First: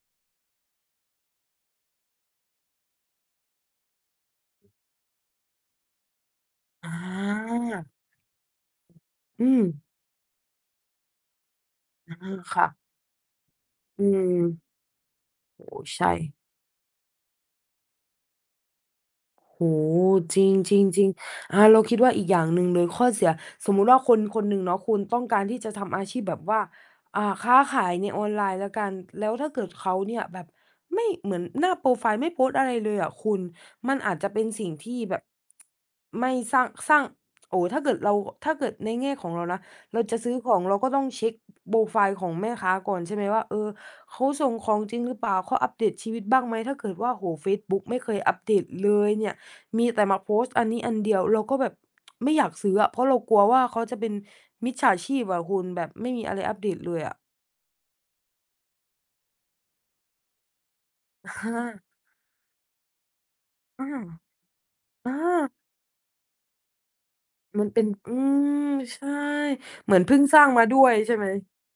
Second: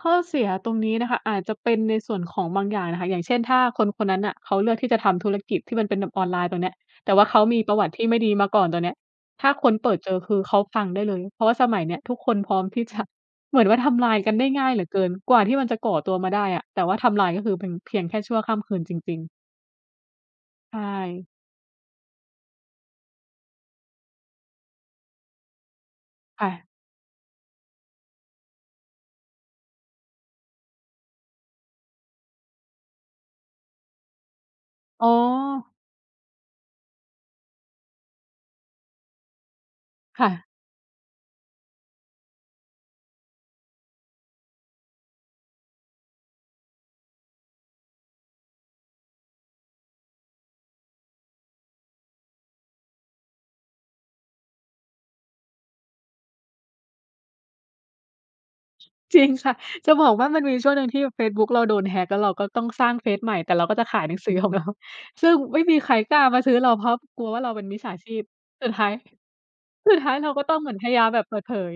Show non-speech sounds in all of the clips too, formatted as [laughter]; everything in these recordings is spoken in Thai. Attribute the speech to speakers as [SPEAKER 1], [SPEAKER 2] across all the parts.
[SPEAKER 1] ข้อเสียตรงนี้นะคะ อาจจะเป็นในส่วนของบางอย่างน่ะค่ะ อย่างเช่น ถ้าคนคนนั้นน่ะ เขาเลือกที่จะทำธุรกิจที่มันเป็นแบบออนไลน์ตรงเนี้ย
[SPEAKER 2] อา
[SPEAKER 1] แต่ว่าเขามีประวัติที่ไม่ดีมาก่อนตรงเนี้ย
[SPEAKER 2] อ
[SPEAKER 1] ถ
[SPEAKER 2] ื
[SPEAKER 1] ้า
[SPEAKER 2] ม
[SPEAKER 1] คนเปิดเจอคือเขาพังได้เลย เพราะว่าสมัยเนี้ย ท
[SPEAKER 2] อ
[SPEAKER 1] ุ
[SPEAKER 2] า
[SPEAKER 1] กคนพร
[SPEAKER 2] ค
[SPEAKER 1] ้อ
[SPEAKER 2] ่
[SPEAKER 1] ม
[SPEAKER 2] ะ
[SPEAKER 1] ที่ จะ เหมือนว่าท
[SPEAKER 2] อื
[SPEAKER 1] ำลายก
[SPEAKER 2] ม
[SPEAKER 1] ันได้ง่ายเหลือเกิน กว่าที่
[SPEAKER 2] โอ
[SPEAKER 1] ม
[SPEAKER 2] ้
[SPEAKER 1] ัน
[SPEAKER 2] โ
[SPEAKER 1] จ
[SPEAKER 2] ฮ
[SPEAKER 1] ะก่อ
[SPEAKER 2] ใช
[SPEAKER 1] ตัวมา
[SPEAKER 2] ่
[SPEAKER 1] ได้อะ แต่ว่าทำลายก็คือเป็นเพียงแค่ชั่วค่ำคืนจริง ๆ
[SPEAKER 2] โอ้โฮ จ
[SPEAKER 1] ใช
[SPEAKER 2] ริง
[SPEAKER 1] ่
[SPEAKER 2] ๆ ๆ อา เราคิดว่าอีกอย่างหนึ่งเลย ข้อเสีย สมมุติว่าคนคนหนึ่งเนาะคุณ ต้องการที่จะทำอาชีพแบ
[SPEAKER 1] ค
[SPEAKER 2] บ
[SPEAKER 1] ่
[SPEAKER 2] ว่า
[SPEAKER 1] ะ
[SPEAKER 2] อ่า ค้าขายในออนไลน์แล้วกัน แล้วถ้าเกิดเขาเนี่ยแบบไม่ เหมือนหน้าโปรไฟล์ไม่โพสต์อะไรเลยอะคุณ มันอาจจะเป็นสิ่งที่
[SPEAKER 1] อ๋อ
[SPEAKER 2] แบบ [tsk] ไม่สร้าง สร้าง โอ้ ถ้าเกิดเรา ถ้าเกิดในแง่ของเรานะ เราจะ
[SPEAKER 1] ค่
[SPEAKER 2] ซื้อ
[SPEAKER 1] ะ
[SPEAKER 2] ของเราก็ต้องเช็ก บ โปรไฟล์ของแม่ค้าก่อน ใช่ไหมว่า เออ เขาส่งของจริงหรือเปล่า? เค้าอัปเดตชีวิตบ้างไหม? ถ้าเกิดว่า โอ้โฮ เฟซบุ๊กไม่เคยอัปเดตเลยเนี่ย มีแต่มาโพสต์อันนี้อันเดียว เราก็แบบ [tsk] ไม่อยากซื้ออะ เพราะเรากลัวว่า เขาจะเป็นมิจฉาชีพอะคุณ แบบไม่มีอะไรอัปเดตเลยอะ
[SPEAKER 1] จริงค่ะ จะบอกว่ามันมีอยู่ช่วงหนึ่งที่แบบเฟ
[SPEAKER 2] อ
[SPEAKER 1] ซ
[SPEAKER 2] ะ
[SPEAKER 1] บุ
[SPEAKER 2] ฮ
[SPEAKER 1] ๊กเราโด
[SPEAKER 2] ะ
[SPEAKER 1] น Hack แล้วเราก็ต้องสร้างเฟซใหม่ แต่เราก็
[SPEAKER 2] อ
[SPEAKER 1] จ
[SPEAKER 2] ื
[SPEAKER 1] ะข
[SPEAKER 2] อ
[SPEAKER 1] าย หนังสือของเรา
[SPEAKER 2] อา
[SPEAKER 1] ซึ่งไม่มีใครกล้ามาซื้อเรา เพราะกลัวว่าเราเป
[SPEAKER 2] ม
[SPEAKER 1] ็
[SPEAKER 2] ั
[SPEAKER 1] น
[SPEAKER 2] น
[SPEAKER 1] มิ
[SPEAKER 2] เป
[SPEAKER 1] จ
[SPEAKER 2] ็
[SPEAKER 1] ฉ
[SPEAKER 2] น
[SPEAKER 1] าช
[SPEAKER 2] อื
[SPEAKER 1] ีพ สุ
[SPEAKER 2] ม
[SPEAKER 1] ดท้าย
[SPEAKER 2] ใช่ เ
[SPEAKER 1] ส
[SPEAKER 2] หม
[SPEAKER 1] ุ
[SPEAKER 2] ื
[SPEAKER 1] ด
[SPEAKER 2] อน
[SPEAKER 1] ท้
[SPEAKER 2] เพ
[SPEAKER 1] าย
[SPEAKER 2] ิ่ง
[SPEAKER 1] เรา
[SPEAKER 2] สร
[SPEAKER 1] ก
[SPEAKER 2] ้
[SPEAKER 1] ็
[SPEAKER 2] าง
[SPEAKER 1] ต้อง
[SPEAKER 2] ม
[SPEAKER 1] เ
[SPEAKER 2] า
[SPEAKER 1] หมื
[SPEAKER 2] ด
[SPEAKER 1] อ
[SPEAKER 2] ้
[SPEAKER 1] นพ
[SPEAKER 2] ว
[SPEAKER 1] ย
[SPEAKER 2] ย
[SPEAKER 1] ายาม
[SPEAKER 2] ใช่
[SPEAKER 1] แบ
[SPEAKER 2] ไ
[SPEAKER 1] บ
[SPEAKER 2] หม?
[SPEAKER 1] เปิ
[SPEAKER 2] อื
[SPEAKER 1] ด
[SPEAKER 2] ม
[SPEAKER 1] เผย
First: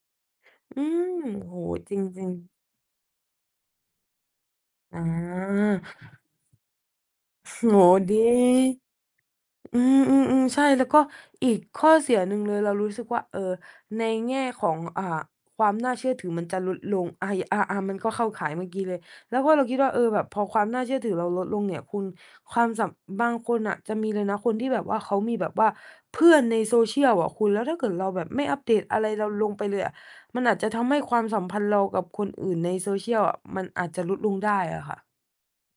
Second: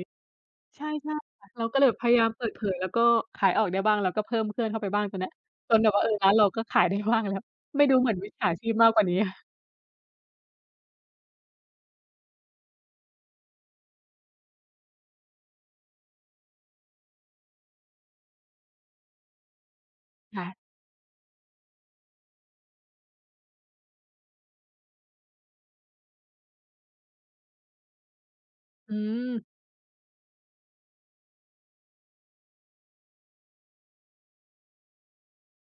[SPEAKER 2] อ
[SPEAKER 1] ใ
[SPEAKER 2] ื
[SPEAKER 1] ช่
[SPEAKER 2] ม
[SPEAKER 1] ๆ ค่ะ
[SPEAKER 2] โอ้โฮ
[SPEAKER 1] เราก็เลยแ
[SPEAKER 2] จ
[SPEAKER 1] บบพยาย
[SPEAKER 2] ร
[SPEAKER 1] า
[SPEAKER 2] ิ
[SPEAKER 1] ม
[SPEAKER 2] ง
[SPEAKER 1] เปิ
[SPEAKER 2] ๆ
[SPEAKER 1] ดเผย แล้วก็ขายออกได้บ้าง แล้วก็เพิ่มเพื่อนเข้าไป
[SPEAKER 2] อ๋
[SPEAKER 1] บ้างตรงเนี้ย จนแบบว่า เออ
[SPEAKER 2] อ
[SPEAKER 1] ร้านเราก็ขาย ได้บ้างแล้ว
[SPEAKER 2] โอ้โฮ
[SPEAKER 1] ไม่ดูเหม
[SPEAKER 2] ด
[SPEAKER 1] ือ
[SPEAKER 2] ี
[SPEAKER 1] นมิจฉาชีพมากกว่านี้ [chuckles]
[SPEAKER 2] อือ ๆ ๆ ใช่ แล้วก็อีกข้อเสียหนึ่งเลย เรารู้สึกว่า เออ ในแง่ของ อ่า ความน่าเชื่อถือมันจะลดลง อา ย อา ๆ มันก็เข้าข่ายเมื่อกี้เลย แล้วก็เราคิดว่า เออ แบบพ
[SPEAKER 1] ค
[SPEAKER 2] อ
[SPEAKER 1] ่
[SPEAKER 2] ค
[SPEAKER 1] ะ
[SPEAKER 2] วามน่าเชื่อถือเราลดลงเนี่ยคุณ ความสับ บางคนน่ะจะมีเลยนะ คนที่แบบว่า เขามีแบบว่าเพื่อนใน Social อะคุณ แล้วถ้าเกิดเราแบบไม่อัปเดต
[SPEAKER 1] อื
[SPEAKER 2] อะไรเรา
[SPEAKER 1] ม
[SPEAKER 2] ลงไปเลยอะ มันอาจจะทำให้ความสัมพันธ์เรากับคนอื่นใน Social อะ มันอาจจะลดลงได้อะค่ะ